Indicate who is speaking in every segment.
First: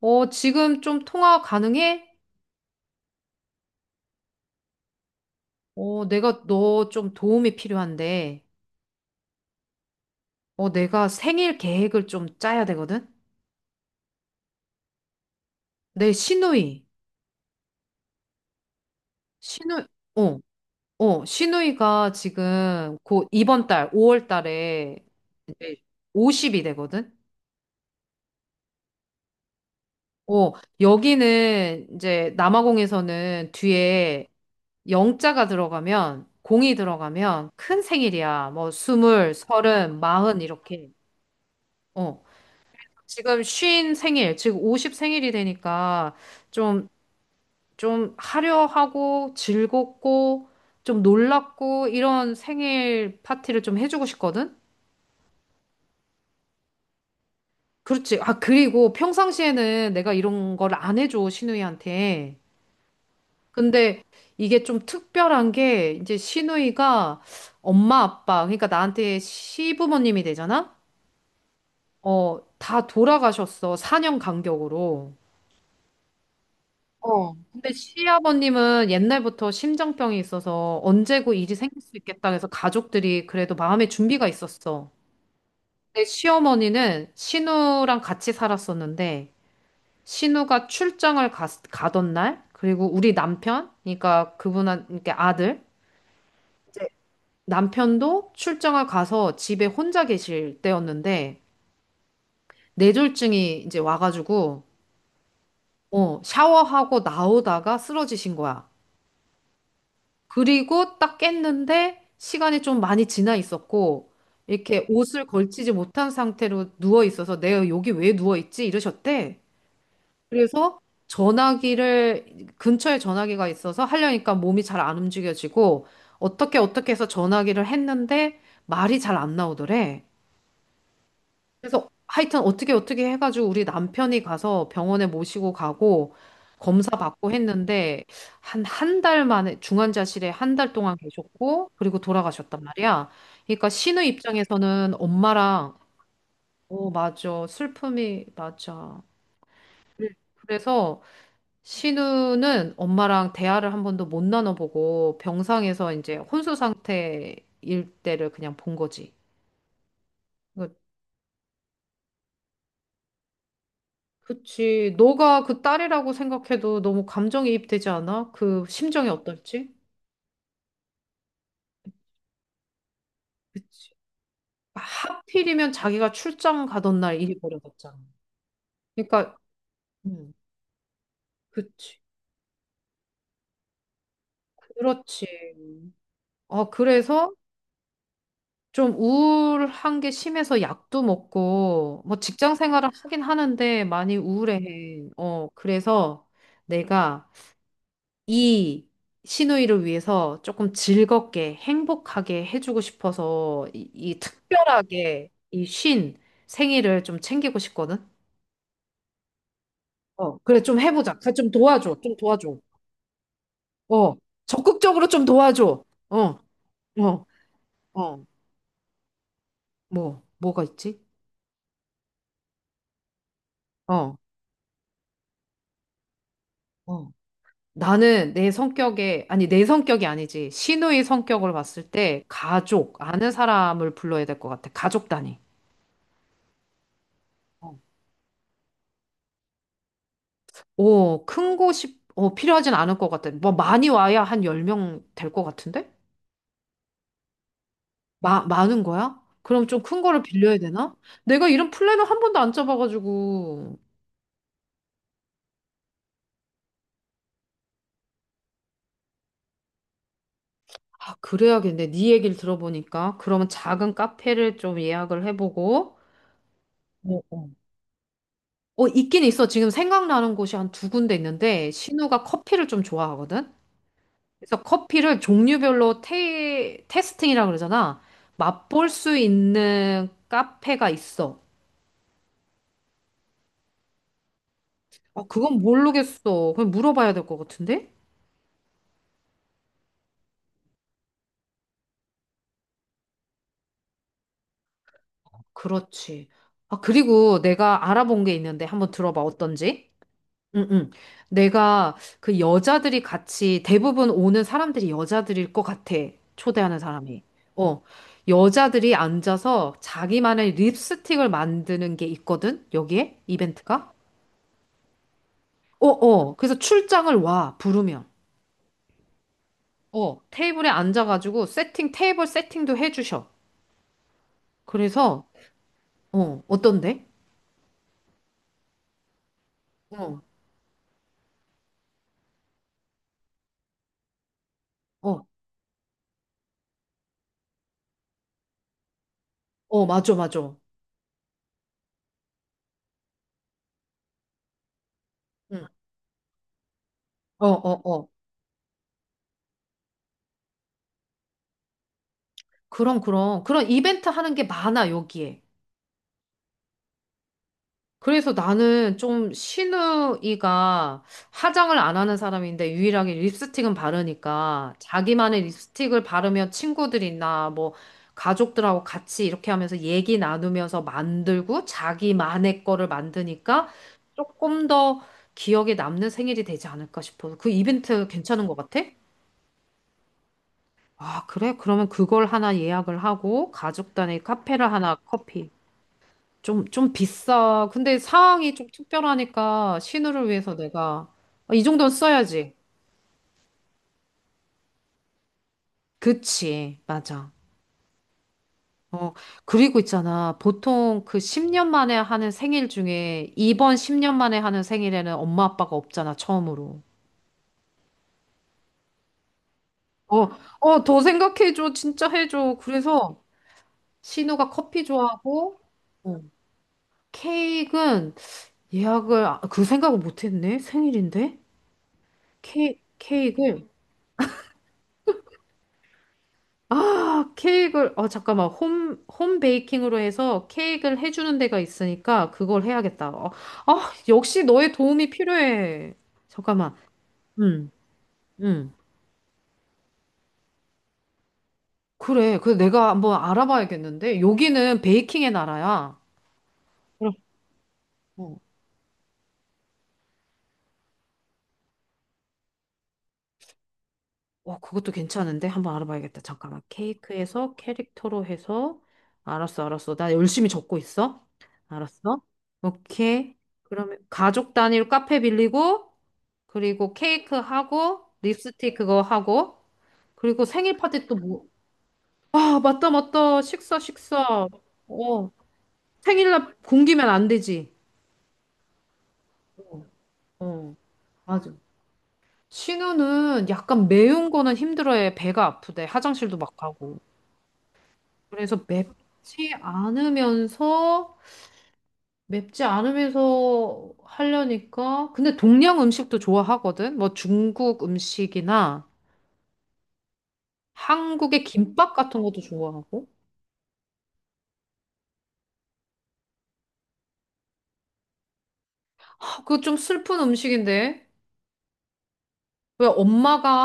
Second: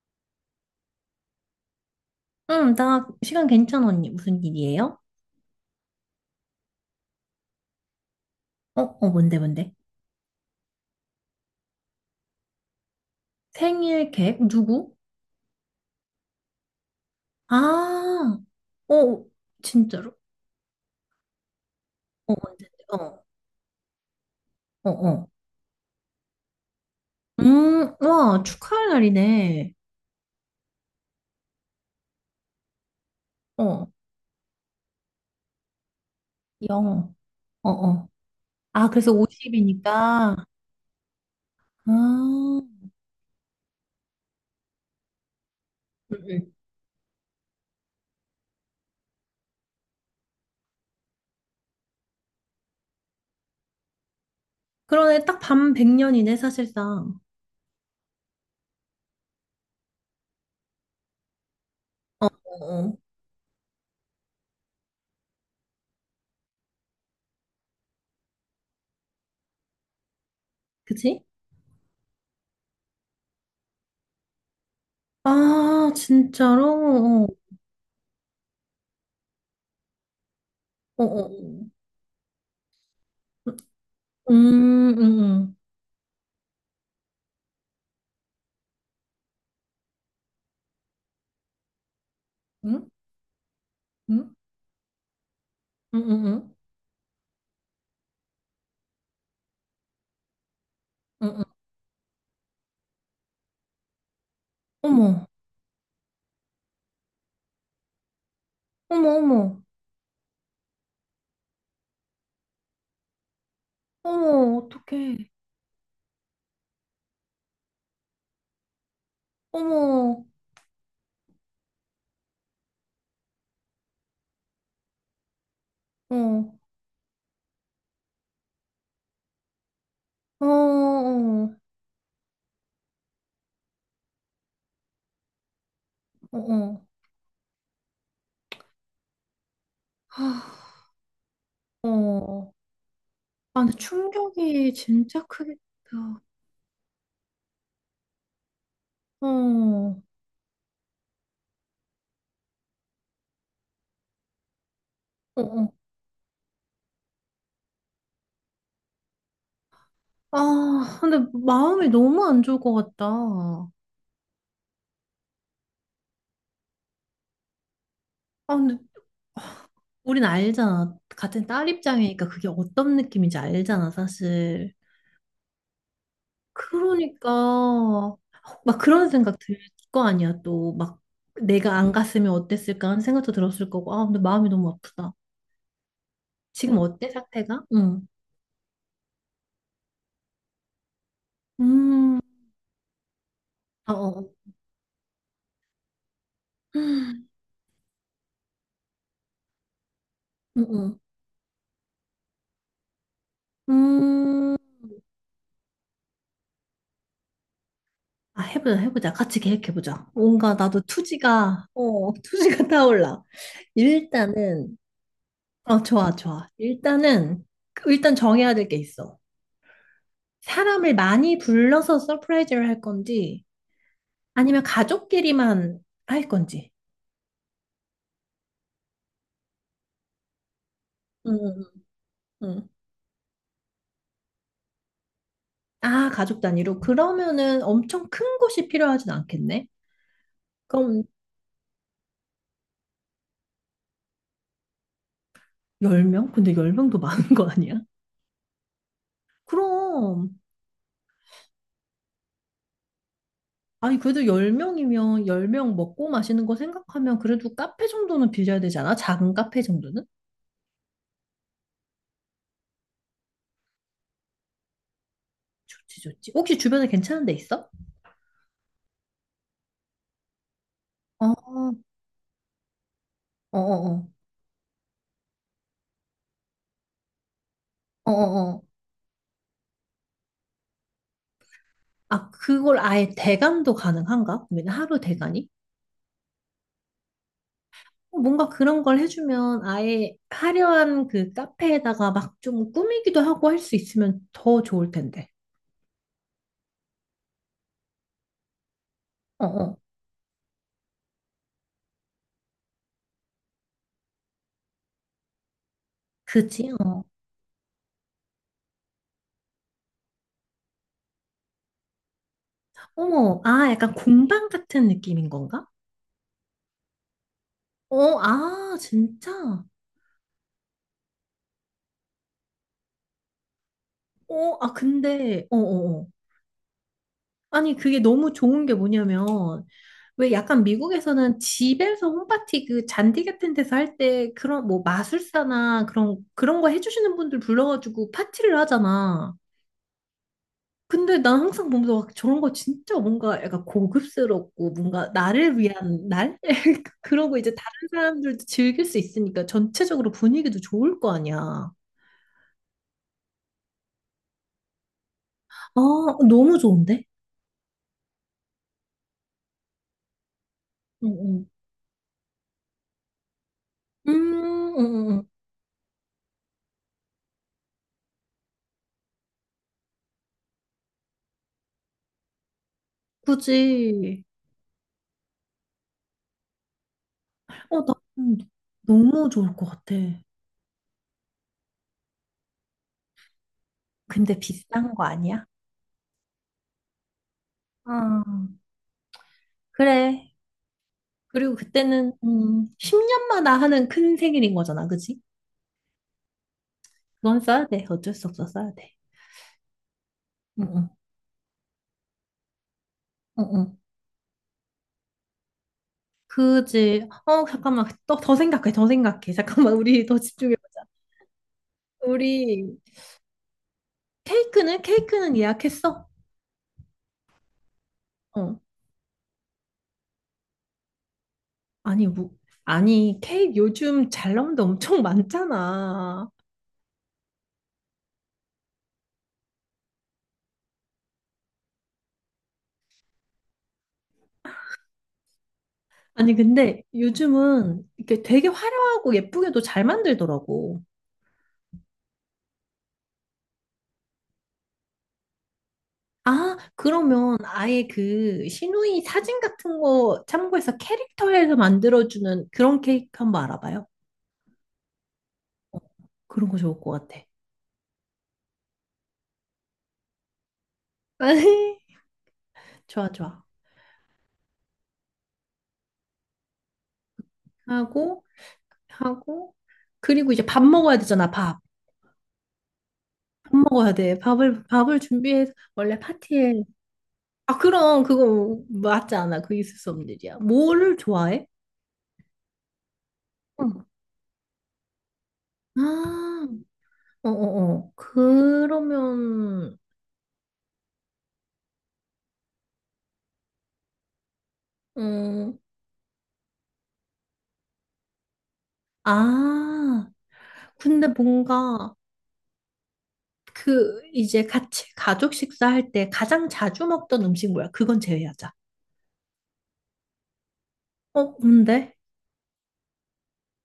Speaker 1: 지금 좀 통화 가능해?
Speaker 2: 응, 나 시간 괜찮아, 언니. 무슨 일이에요?
Speaker 1: 내가 너 좀 도움이 필요한데,
Speaker 2: 어, 어, 뭔데, 뭔데?
Speaker 1: 내가 생일 계획을 좀 짜야 되거든?
Speaker 2: 생일 계획? 누구?
Speaker 1: 내 시누이,
Speaker 2: 아, 어,
Speaker 1: 시누이,
Speaker 2: 진짜로?
Speaker 1: 어, 시누이가
Speaker 2: 어, 언제?
Speaker 1: 지금
Speaker 2: 어,
Speaker 1: 곧 이번 달, 5월
Speaker 2: 어,
Speaker 1: 달에
Speaker 2: 어.
Speaker 1: 이제 50이 되거든?
Speaker 2: 와, 축하할 날이네.
Speaker 1: 어, 여기는 이제 남아공에서는
Speaker 2: 어,
Speaker 1: 뒤에 영자가 들어가면, 공이
Speaker 2: 영.
Speaker 1: 들어가면
Speaker 2: 어,
Speaker 1: 큰
Speaker 2: 어.
Speaker 1: 생일이야. 뭐,
Speaker 2: 아, 그래서
Speaker 1: 스물, 서른, 마흔,
Speaker 2: 50이니까.
Speaker 1: 이렇게. 어.
Speaker 2: 아,
Speaker 1: 지금 쉰 생일, 지금 50 생일이 되니까
Speaker 2: 응, 응.
Speaker 1: 좀, 좀 화려하고 즐겁고 좀 놀랍고 이런 생일 파티를 좀 해주고 싶거든?
Speaker 2: 그러네, 딱 밤 100년이네, 사실상.
Speaker 1: 그렇지. 아, 그리고 평상시에는 내가 이런 걸 안 해줘,
Speaker 2: 어, 어,
Speaker 1: 시누이한테.
Speaker 2: 어.
Speaker 1: 근데 이게 좀 특별한 게 이제 시누이가 엄마, 아빠, 그러니까 나한테 시부모님이 되잖아?
Speaker 2: 그치?
Speaker 1: 어, 다 돌아가셨어. 4년 간격으로.
Speaker 2: 아, 진짜로?
Speaker 1: 어. 근데 시아버님은 옛날부터 심장병이 있어서
Speaker 2: 어, 어,
Speaker 1: 언제고 일이
Speaker 2: 어.
Speaker 1: 생길 수 있겠다 해서 가족들이 그래도 마음의 준비가 있었어.
Speaker 2: 음, 음,
Speaker 1: 내 시어머니는 신우랑 같이 살았었는데 신우가 출장을 가던 날 그리고
Speaker 2: 음,
Speaker 1: 우리 남편
Speaker 2: 음,
Speaker 1: 그러니까 그분한 그러니까 아들
Speaker 2: 음, 음, 음, 음,
Speaker 1: 남편도 출장을 가서 집에 혼자 계실 때였는데
Speaker 2: 음.
Speaker 1: 뇌졸중이 이제 와가지고
Speaker 2: 어머,
Speaker 1: 샤워하고 나오다가 쓰러지신 거야.
Speaker 2: 어머, 어머,
Speaker 1: 그리고 딱 깼는데 시간이 좀 많이 지나 있었고
Speaker 2: 어머,
Speaker 1: 이렇게 옷을
Speaker 2: 어떡해.
Speaker 1: 걸치지 못한 상태로 누워 있어서 내가 여기 왜 누워 있지? 이러셨대.
Speaker 2: 어머,
Speaker 1: 그래서 전화기를 근처에 전화기가 있어서 하려니까 몸이 잘 안 움직여지고
Speaker 2: 어,
Speaker 1: 어떻게 어떻게 해서 전화기를 했는데 말이 잘 안 나오더래.
Speaker 2: 어, 어,
Speaker 1: 그래서 하여튼 어떻게 어떻게 해가지고 우리 남편이 가서 병원에 모시고 가고
Speaker 2: 어, 어.
Speaker 1: 검사 받고 했는데 한 한 달 만에 중환자실에 한 달
Speaker 2: 하,
Speaker 1: 동안 계셨고 그리고
Speaker 2: 어.
Speaker 1: 돌아가셨단 말이야.
Speaker 2: 아,
Speaker 1: 그러니까
Speaker 2: 근데
Speaker 1: 신우
Speaker 2: 충격이
Speaker 1: 입장에서는
Speaker 2: 진짜 크겠다.
Speaker 1: 엄마랑 어, 맞아. 슬픔이 맞아.
Speaker 2: 어, 어,
Speaker 1: 그래서 신우는 엄마랑 대화를 한 번도 못 나눠보고
Speaker 2: 어.
Speaker 1: 병상에서 이제 혼수 상태일 때를 그냥 본 거지. 그러니까
Speaker 2: 아, 근데 마음이 너무 안 좋을 것 같다. 아,
Speaker 1: 그치. 너가 그 딸이라고 생각해도 너무 감정이입되지 않아? 그
Speaker 2: 근데
Speaker 1: 심정이 어떨지?
Speaker 2: 우린 알잖아. 같은 딸 입장이니까 그게 어떤 느낌인지 알잖아,
Speaker 1: 그치.
Speaker 2: 사실.
Speaker 1: 하필이면 자기가 출장 가던 날
Speaker 2: 그러니까
Speaker 1: 일이 벌어졌잖아.
Speaker 2: 막 그런
Speaker 1: 그러니까,
Speaker 2: 생각 들 거
Speaker 1: 음,
Speaker 2: 아니야? 또 막 내가 안
Speaker 1: 그치.
Speaker 2: 갔으면 어땠을까 하는 생각도 들었을 거고. 아, 근데 마음이 너무 아프다.
Speaker 1: 그렇지.
Speaker 2: 지금 어때,
Speaker 1: 그래서
Speaker 2: 상태가? 응.
Speaker 1: 좀 우울한 게 심해서 약도 먹고,
Speaker 2: 음.
Speaker 1: 뭐 직장 생활을 하긴 하는데
Speaker 2: 아, 어.
Speaker 1: 많이
Speaker 2: 어.
Speaker 1: 우울해. 그래서
Speaker 2: 음.
Speaker 1: 내가 이 시누이를 위해서 조금
Speaker 2: 음.
Speaker 1: 즐겁게 행복하게 해주고 싶어서 이
Speaker 2: 음.
Speaker 1: 특별하게 이 쉰 생일을 좀 챙기고 싶거든.
Speaker 2: 아, 해보자, 해보자, 같이 계획해보자. 뭔가
Speaker 1: 그래,
Speaker 2: 나도
Speaker 1: 좀 해보자. 그래, 좀
Speaker 2: 투지가,
Speaker 1: 도와줘.
Speaker 2: 어
Speaker 1: 좀 도와줘.
Speaker 2: 투지가 타올라.
Speaker 1: 어,
Speaker 2: 일단은,
Speaker 1: 적극적으로 좀 도와줘.
Speaker 2: 좋아,
Speaker 1: 어,
Speaker 2: 좋아.
Speaker 1: 어,
Speaker 2: 일단은, 일단
Speaker 1: 어.
Speaker 2: 정해야 될 게 있어.
Speaker 1: 뭐가
Speaker 2: 사람을
Speaker 1: 있지?
Speaker 2: 많이 불러서 서프라이즈를 할 건지,
Speaker 1: 어,
Speaker 2: 아니면 가족끼리만 할 건지.
Speaker 1: 어. 나는 내 성격에, 아니 내 성격이 아니지. 시누이 성격을
Speaker 2: 음,
Speaker 1: 봤을 때
Speaker 2: 음, 음.
Speaker 1: 가족, 아는 사람을 불러야 될 것 같아. 가족 단위.
Speaker 2: 아, 가족 단위로. 그러면은 엄청 큰 곳이 필요하진 않겠네? 그럼
Speaker 1: 오, 큰 곳이 필요하진 않을 것 같아. 뭐 많이 와야 한 10명 될 것 같은데?
Speaker 2: 10명? 근데 10명도 많은 거 아니야?
Speaker 1: 많은 거야? 그럼 좀 큰 거를
Speaker 2: 그럼.
Speaker 1: 빌려야 되나? 내가 이런 플랜을 한 번도 안 짜봐가지고.
Speaker 2: 아니, 그래도 10명이면 10명 먹고 마시는 거 생각하면 그래도 카페 정도는 빌려야 되지 않아? 작은 카페 정도는?
Speaker 1: 아, 그래야겠네. 네 얘기를 들어보니까. 그러면 작은 카페를 좀 예약을 해보고.
Speaker 2: 좋지, 좋지. 혹시 주변에
Speaker 1: 어,
Speaker 2: 괜찮은 데
Speaker 1: 어.
Speaker 2: 있어?
Speaker 1: 있긴 있어. 지금 생각나는 곳이 한 두 군데 있는데,
Speaker 2: 어,
Speaker 1: 신우가 커피를 좀 좋아하거든?
Speaker 2: 어, 어, 어.
Speaker 1: 그래서 커피를 종류별로 테스팅이라 그러잖아.
Speaker 2: 어어어.
Speaker 1: 맛볼 수 있는 카페가 있어.
Speaker 2: 아, 그걸 아예 대관도 가능한가? 그러면 하루
Speaker 1: 아,
Speaker 2: 대관이?
Speaker 1: 그건 모르겠어. 그냥 물어봐야 될 것 같은데?
Speaker 2: 뭔가 그런 걸 해주면 아예 화려한 그 카페에다가 막 좀 꾸미기도 하고 할 수 있으면 더 좋을 텐데.
Speaker 1: 그렇지. 아, 그리고 내가 알아본 게 있는데 한번 들어봐,
Speaker 2: 어, 어.
Speaker 1: 어떤지? 응, 응. 내가 그 여자들이 같이 대부분 오는 사람들이 여자들일 것 같아.
Speaker 2: 그지?
Speaker 1: 초대하는
Speaker 2: 어.
Speaker 1: 사람이. 어. 여자들이 앉아서 자기만의 립스틱을 만드는 게 있거든? 여기에?
Speaker 2: 어머, 아,
Speaker 1: 이벤트가?
Speaker 2: 약간 공방 같은 느낌인 건가?
Speaker 1: 어, 어. 그래서 출장을 와, 부르면.
Speaker 2: 어, 아, 진짜?
Speaker 1: 어. 테이블에 앉아가지고 세팅, 테이블 세팅도 해주셔.
Speaker 2: 어, 아,
Speaker 1: 그래서,
Speaker 2: 근데, 어, 어, 어.
Speaker 1: 어떤데?
Speaker 2: 아니, 그게 너무 좋은 게 뭐냐면,
Speaker 1: 어.
Speaker 2: 왜 약간 미국에서는 집에서 홈파티 그 잔디 같은 데서 할 때 그런 뭐
Speaker 1: 어,
Speaker 2: 마술사나 그런 거 해주시는 분들 불러가지고 파티를 하잖아.
Speaker 1: 맞아, 맞아.
Speaker 2: 근데 난 항상 보면서 막 저런 거 진짜 뭔가 약간 고급스럽고 뭔가 나를
Speaker 1: 응.
Speaker 2: 위한 날? 그러고
Speaker 1: 어,
Speaker 2: 이제
Speaker 1: 어,
Speaker 2: 다른
Speaker 1: 어.
Speaker 2: 사람들도 즐길 수 있으니까 전체적으로 분위기도 좋을 거 아니야.
Speaker 1: 그럼, 그럼. 그런 이벤트 하는 게 많아, 여기에.
Speaker 2: 아, 너무 좋은데?
Speaker 1: 그래서 나는 좀 신우이가
Speaker 2: 응, 응.
Speaker 1: 화장을 안 하는 사람인데 유일하게 립스틱은 바르니까
Speaker 2: 응, 응.
Speaker 1: 자기만의 립스틱을 바르면 친구들이나 뭐 가족들하고 같이 이렇게 하면서 얘기 나누면서 만들고 자기만의 거를
Speaker 2: 그
Speaker 1: 만드니까
Speaker 2: 이
Speaker 1: 조금 더 기억에 남는 생일이 되지 않을까 싶어서 그
Speaker 2: 어, 나,
Speaker 1: 이벤트
Speaker 2: 음,
Speaker 1: 괜찮은 것 같아?
Speaker 2: 너무 좋을 것 같아.
Speaker 1: 아, 그래? 그러면 그걸 하나 예약을 하고 가족 단위
Speaker 2: 근데
Speaker 1: 카페를
Speaker 2: 비싼
Speaker 1: 하나
Speaker 2: 거 아니야?
Speaker 1: 커피. 좀 비싸. 근데 상황이
Speaker 2: 아,
Speaker 1: 좀 특별하니까
Speaker 2: 그래.
Speaker 1: 신우를 위해서 내가
Speaker 2: 그리고
Speaker 1: 아, 이 정도는
Speaker 2: 그때는,
Speaker 1: 써야지.
Speaker 2: 10년마다 하는 큰 생일인 거잖아, 그치?
Speaker 1: 그치. 맞아.
Speaker 2: 그건 써야 돼. 어쩔 수 없어, 써야 돼.
Speaker 1: 어, 그리고 있잖아.
Speaker 2: 응응.
Speaker 1: 보통 그 10년 만에 하는 생일 중에 이번
Speaker 2: 응응.
Speaker 1: 10년 만에 하는 생일에는 엄마 아빠가 없잖아. 처음으로.
Speaker 2: 그지. 어, 잠깐만. 또, 더 생각해, 더 생각해. 잠깐만, 우리
Speaker 1: 어,
Speaker 2: 더 집중해보자.
Speaker 1: 어, 더 생각해줘. 진짜 해줘.
Speaker 2: 우리,
Speaker 1: 그래서 신우가
Speaker 2: 케이크는?
Speaker 1: 커피
Speaker 2: 케이크는
Speaker 1: 좋아하고
Speaker 2: 예약했어?
Speaker 1: 어, 케이크는
Speaker 2: 어.
Speaker 1: 예약을 아, 그 생각을 못했네. 생일인데
Speaker 2: 아니, 뭐,
Speaker 1: 케
Speaker 2: 아니, 케이크
Speaker 1: 케이크를
Speaker 2: 요즘 잘 나온 데 엄청 많잖아.
Speaker 1: 아, 케이크를. 잠깐만. 홈 베이킹으로 해서 케이크를 해주는 데가 있으니까 그걸 해야겠다. 아, 역시 너의 도움이 필요해.
Speaker 2: 아니,
Speaker 1: 잠깐만.
Speaker 2: 근데
Speaker 1: 응,
Speaker 2: 요즘은 이렇게 되게
Speaker 1: 응.
Speaker 2: 화려하고 예쁘게도 잘 만들더라고.
Speaker 1: 그래. 그 내가 한번 알아봐야겠는데 여기는 베이킹의 나라야.
Speaker 2: 아, 그러면 아예
Speaker 1: 그럼.
Speaker 2: 그 시누이 사진 같은 거 참고해서 캐릭터에서 만들어주는 그런 케이크 한번 알아봐요.
Speaker 1: 그것도 괜찮은데? 한번 알아봐야겠다.
Speaker 2: 그런 거
Speaker 1: 잠깐만.
Speaker 2: 좋을 것 같아.
Speaker 1: 케이크에서 캐릭터로 해서. 알았어, 알았어. 나 열심히 적고 있어. 알았어.
Speaker 2: 좋아,
Speaker 1: 오케이.
Speaker 2: 좋아.
Speaker 1: 그러면 가족 단위로 카페 빌리고, 그리고 케이크 하고,
Speaker 2: 하고,
Speaker 1: 립스틱 그거
Speaker 2: 하고,
Speaker 1: 하고,
Speaker 2: 그리고
Speaker 1: 그리고
Speaker 2: 이제 밥
Speaker 1: 생일
Speaker 2: 먹어야
Speaker 1: 파티 또
Speaker 2: 되잖아,
Speaker 1: 뭐.
Speaker 2: 밥.
Speaker 1: 아, 맞다, 맞다.
Speaker 2: 밥
Speaker 1: 식사,
Speaker 2: 먹어야 돼.
Speaker 1: 식사.
Speaker 2: 밥을
Speaker 1: 어.
Speaker 2: 준비해서 원래
Speaker 1: 생일날
Speaker 2: 파티에.
Speaker 1: 굶기면 안
Speaker 2: 아,
Speaker 1: 되지.
Speaker 2: 그럼 그거 맞지 않아. 그 있을 수 없는 일이야.
Speaker 1: 어,
Speaker 2: 뭐를 좋아해?
Speaker 1: 맞아. 신우는
Speaker 2: 응.
Speaker 1: 약간 매운 거는 힘들어해. 배가 아프대. 화장실도
Speaker 2: 아,
Speaker 1: 막 가고.
Speaker 2: 어어어.
Speaker 1: 그래서 맵지
Speaker 2: 그러면,
Speaker 1: 않으면서 맵지 않으면서 하려니까 근데
Speaker 2: 음,
Speaker 1: 동양 음식도 좋아하거든. 뭐 중국 음식이나
Speaker 2: 아, 근데
Speaker 1: 한국의
Speaker 2: 뭔가
Speaker 1: 김밥 같은 것도 좋아하고.
Speaker 2: 그 이제 같이 가족 식사할 때 가장 자주 먹던 음식 뭐야? 그건 제외하자.
Speaker 1: 아, 그거 좀 슬픈 음식인데.
Speaker 2: 어, 뭔데?
Speaker 1: 왜 엄마가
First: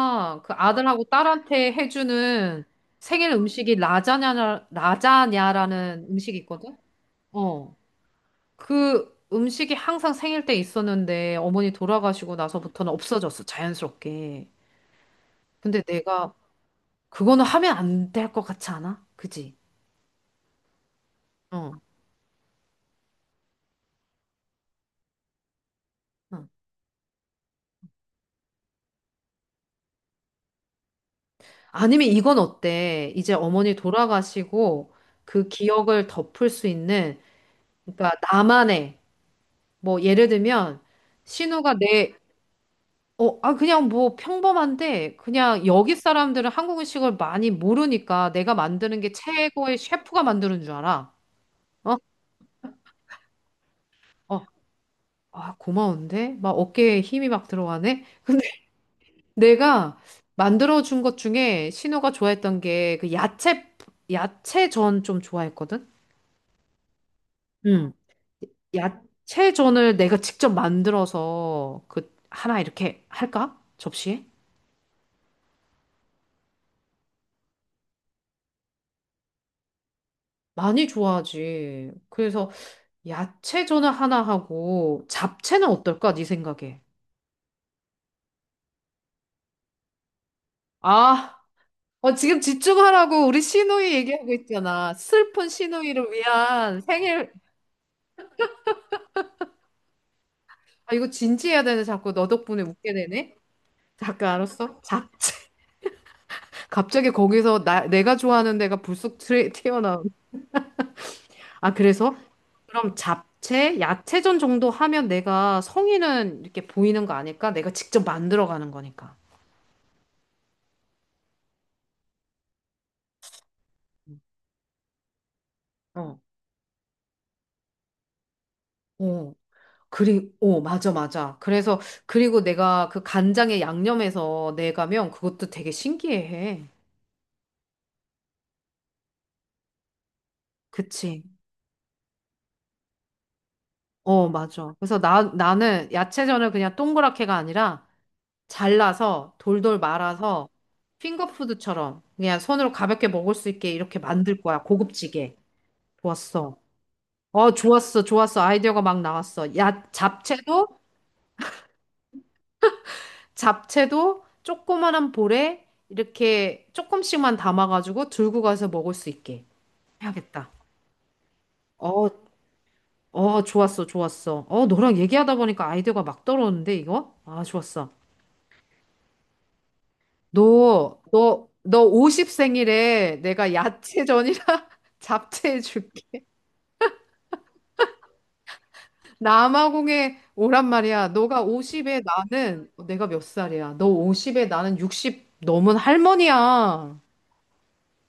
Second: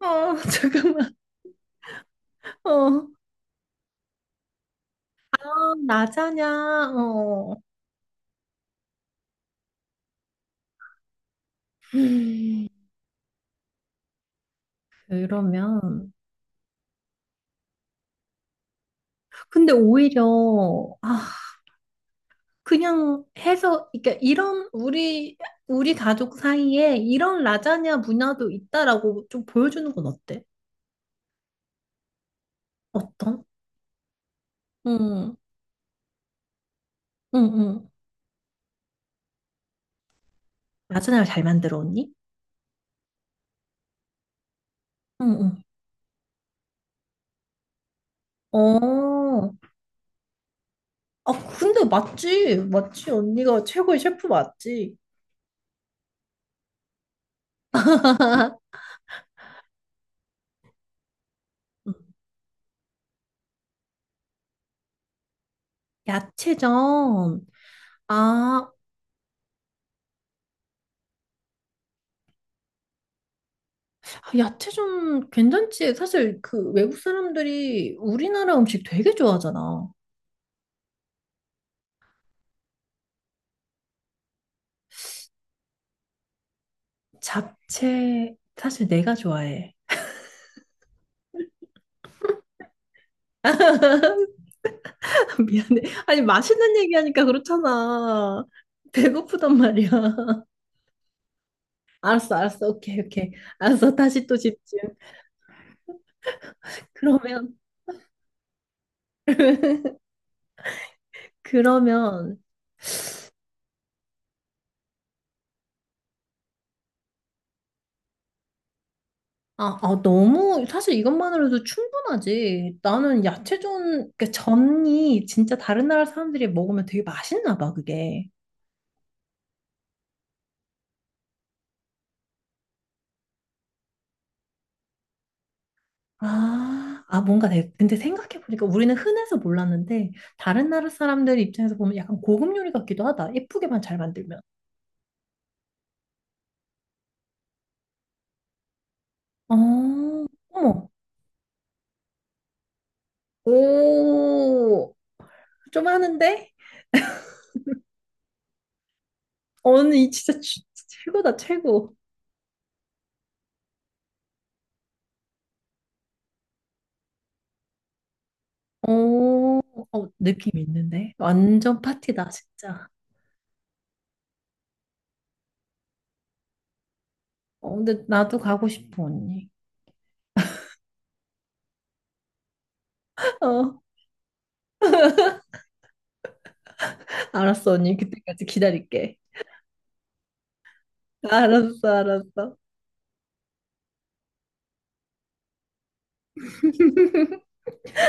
Speaker 2: 어,
Speaker 1: 그 아들하고
Speaker 2: 잠깐만.
Speaker 1: 딸한테 해주는
Speaker 2: 어,
Speaker 1: 생일 음식이
Speaker 2: 아,
Speaker 1: 라자냐라는 음식이 있거든.
Speaker 2: 라자냐. 어.
Speaker 1: 어. 그 음식이 항상 생일 때 있었는데 어머니 돌아가시고
Speaker 2: 음.
Speaker 1: 나서부터는 없어졌어. 자연스럽게. 근데
Speaker 2: 그러면,
Speaker 1: 내가 그거는 하면 안 될 것 같지 않아? 그지?
Speaker 2: 근데 오히려, 아,
Speaker 1: 어.
Speaker 2: 그냥 해서, 그러니까 이런 우리 가족
Speaker 1: 어.
Speaker 2: 사이에 이런 라자냐 문화도 있다라고 좀 보여주는 건 어때?
Speaker 1: 아니면 이건 어때? 이제
Speaker 2: 어떤?
Speaker 1: 어머니 돌아가시고
Speaker 2: 응,
Speaker 1: 그 기억을 덮을 수 있는
Speaker 2: 응, 응.
Speaker 1: 그러니까 나만의 뭐 예를 들면
Speaker 2: 라자냐를 잘
Speaker 1: 신우가
Speaker 2: 만들어, 언니?
Speaker 1: 내 아, 그냥 뭐 평범한데
Speaker 2: 응, 응.
Speaker 1: 그냥 여기 사람들은 한국 음식을 많이 모르니까 내가 만드는 게
Speaker 2: 어,
Speaker 1: 최고의 셰프가 만드는 줄 알아.
Speaker 2: 아, 근데
Speaker 1: 어?
Speaker 2: 맞지, 맞지, 언니가 최고의 셰프
Speaker 1: 어.
Speaker 2: 맞지?
Speaker 1: 아, 고마운데? 막 어깨에 힘이 막 들어가네? 내가 만들어준 것 중에
Speaker 2: 응.
Speaker 1: 신우가 좋아했던 게 그 야채전 좀 좋아했거든?
Speaker 2: 야채전.
Speaker 1: 응.
Speaker 2: 아,
Speaker 1: 야채전을 내가 직접 만들어서 그 하나 이렇게 할까? 접시에?
Speaker 2: 야채전 괜찮지. 사실 그 외국 사람들이 우리나라 음식 되게 좋아하잖아.
Speaker 1: 많이 좋아하지. 그래서 야채전을 하나 하고 잡채는 어떨까? 네 생각에.
Speaker 2: 잡채 사실 내가 좋아해.
Speaker 1: 아, 지금 집중하라고 우리 신우이 얘기하고 있잖아. 슬픈
Speaker 2: 미안해.
Speaker 1: 신우이를
Speaker 2: 아니, 맛있는
Speaker 1: 위한
Speaker 2: 얘기하니까
Speaker 1: 생일.
Speaker 2: 그렇잖아. 배고프단 말이야.
Speaker 1: 아, 이거 진지해야 되네. 자꾸 너
Speaker 2: 알았어,
Speaker 1: 덕분에
Speaker 2: 알았어.
Speaker 1: 웃게
Speaker 2: 오케이, 오케이.
Speaker 1: 되네.
Speaker 2: 알았어. 다시
Speaker 1: 잠깐
Speaker 2: 또 집중.
Speaker 1: 알았어? 잡채. 갑자기
Speaker 2: 그러면,
Speaker 1: 거기서 내가 좋아하는 데가 불쑥 튀어나온. 아, 그래서?
Speaker 2: 그러면,
Speaker 1: 그럼 잡채, 야채전 정도 하면 내가 성의는 이렇게 보이는 거 아닐까? 내가 직접 만들어 가는 거니까.
Speaker 2: 아, 아, 너무 사실 이것만으로도 충분하지. 나는 야채전, 그러니까 전이 진짜 다른 나라
Speaker 1: 어.
Speaker 2: 사람들이 먹으면 되게 맛있나 봐, 그게.
Speaker 1: 어, 맞아, 맞아. 그래서, 그리고 내가 그 간장에 양념해서 내가면 그것도 되게 신기해.
Speaker 2: 아, 아, 뭔가 근데 생각해보니까 우리는 흔해서 몰랐는데, 다른 나라
Speaker 1: 그치?
Speaker 2: 사람들 입장에서 보면 약간 고급 요리 같기도 하다. 예쁘게만 잘
Speaker 1: 어,
Speaker 2: 만들면.
Speaker 1: 맞아. 그래서 나는 야채전을 그냥 동그랗게가 아니라 잘라서
Speaker 2: 어,
Speaker 1: 돌돌 말아서
Speaker 2: 어머.
Speaker 1: 핑거푸드처럼 그냥 손으로 가볍게 먹을 수 있게 이렇게 만들 거야.
Speaker 2: 오,
Speaker 1: 고급지게.
Speaker 2: 좀 하는데?
Speaker 1: 좋았어. 좋았어. 좋았어. 아이디어가 막 나왔어. 야,
Speaker 2: 언니 진짜
Speaker 1: 잡채도
Speaker 2: 최고다, 최고.
Speaker 1: 잡채도 조그만한 볼에 이렇게 조금씩만 담아가지고 들고 가서 먹을 수 있게
Speaker 2: 오, 어,
Speaker 1: 해야겠다.
Speaker 2: 느낌 있는데? 완전
Speaker 1: 어,
Speaker 2: 파티다, 진짜.
Speaker 1: 좋았어. 좋았어. 너랑 얘기하다 보니까 아이디어가 막 떨어오는데 이거? 아,
Speaker 2: 어,
Speaker 1: 좋았어.
Speaker 2: 근데 나도 가고 싶어, 언니.
Speaker 1: 너 50 생일에 내가
Speaker 2: 어,
Speaker 1: 야채전이랑 잡채 해줄게.
Speaker 2: 알았어, 언니. 그때까지 기다릴게.
Speaker 1: 남아공에 오란 말이야. 너가
Speaker 2: 알았어,
Speaker 1: 50에
Speaker 2: 알았어.
Speaker 1: 나는, 내가 몇 살이야? 너 50에 나는 60 넘은 할머니야.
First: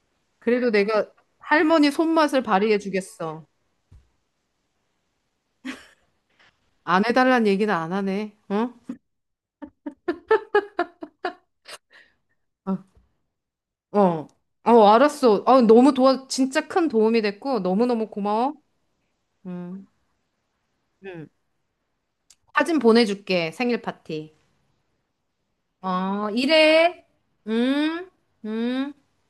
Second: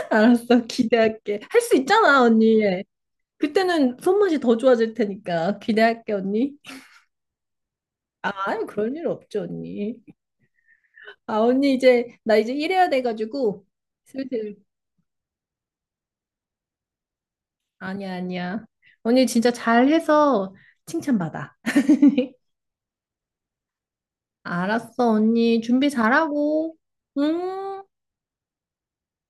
Speaker 2: 알았어,
Speaker 1: 그래도 내가
Speaker 2: 기대할게. 할 수
Speaker 1: 할머니
Speaker 2: 있잖아,
Speaker 1: 손맛을
Speaker 2: 언니.
Speaker 1: 발휘해 주겠어.
Speaker 2: 그때는 손맛이 더 좋아질 테니까 기대할게, 언니.
Speaker 1: 안 해달란 얘기는 안
Speaker 2: 아,
Speaker 1: 하네.
Speaker 2: 아유,
Speaker 1: 응?
Speaker 2: 그럴 일 없죠, 언니. 아, 언니, 이제 나 이제
Speaker 1: 어,
Speaker 2: 일해야 돼가지고
Speaker 1: 어, 어,
Speaker 2: 슬슬.
Speaker 1: 어, 알았어. 너무 도와, 진짜 큰 도움이 됐고, 너무너무
Speaker 2: 아니야,
Speaker 1: 고마워.
Speaker 2: 아니야. 언니 진짜
Speaker 1: 응,
Speaker 2: 잘해서
Speaker 1: 응.
Speaker 2: 칭찬받아.
Speaker 1: 사진 보내줄게. 생일 파티.
Speaker 2: 알았어, 언니, 준비
Speaker 1: 어,
Speaker 2: 잘하고.
Speaker 1: 이래.
Speaker 2: 음.
Speaker 1: 응, 응.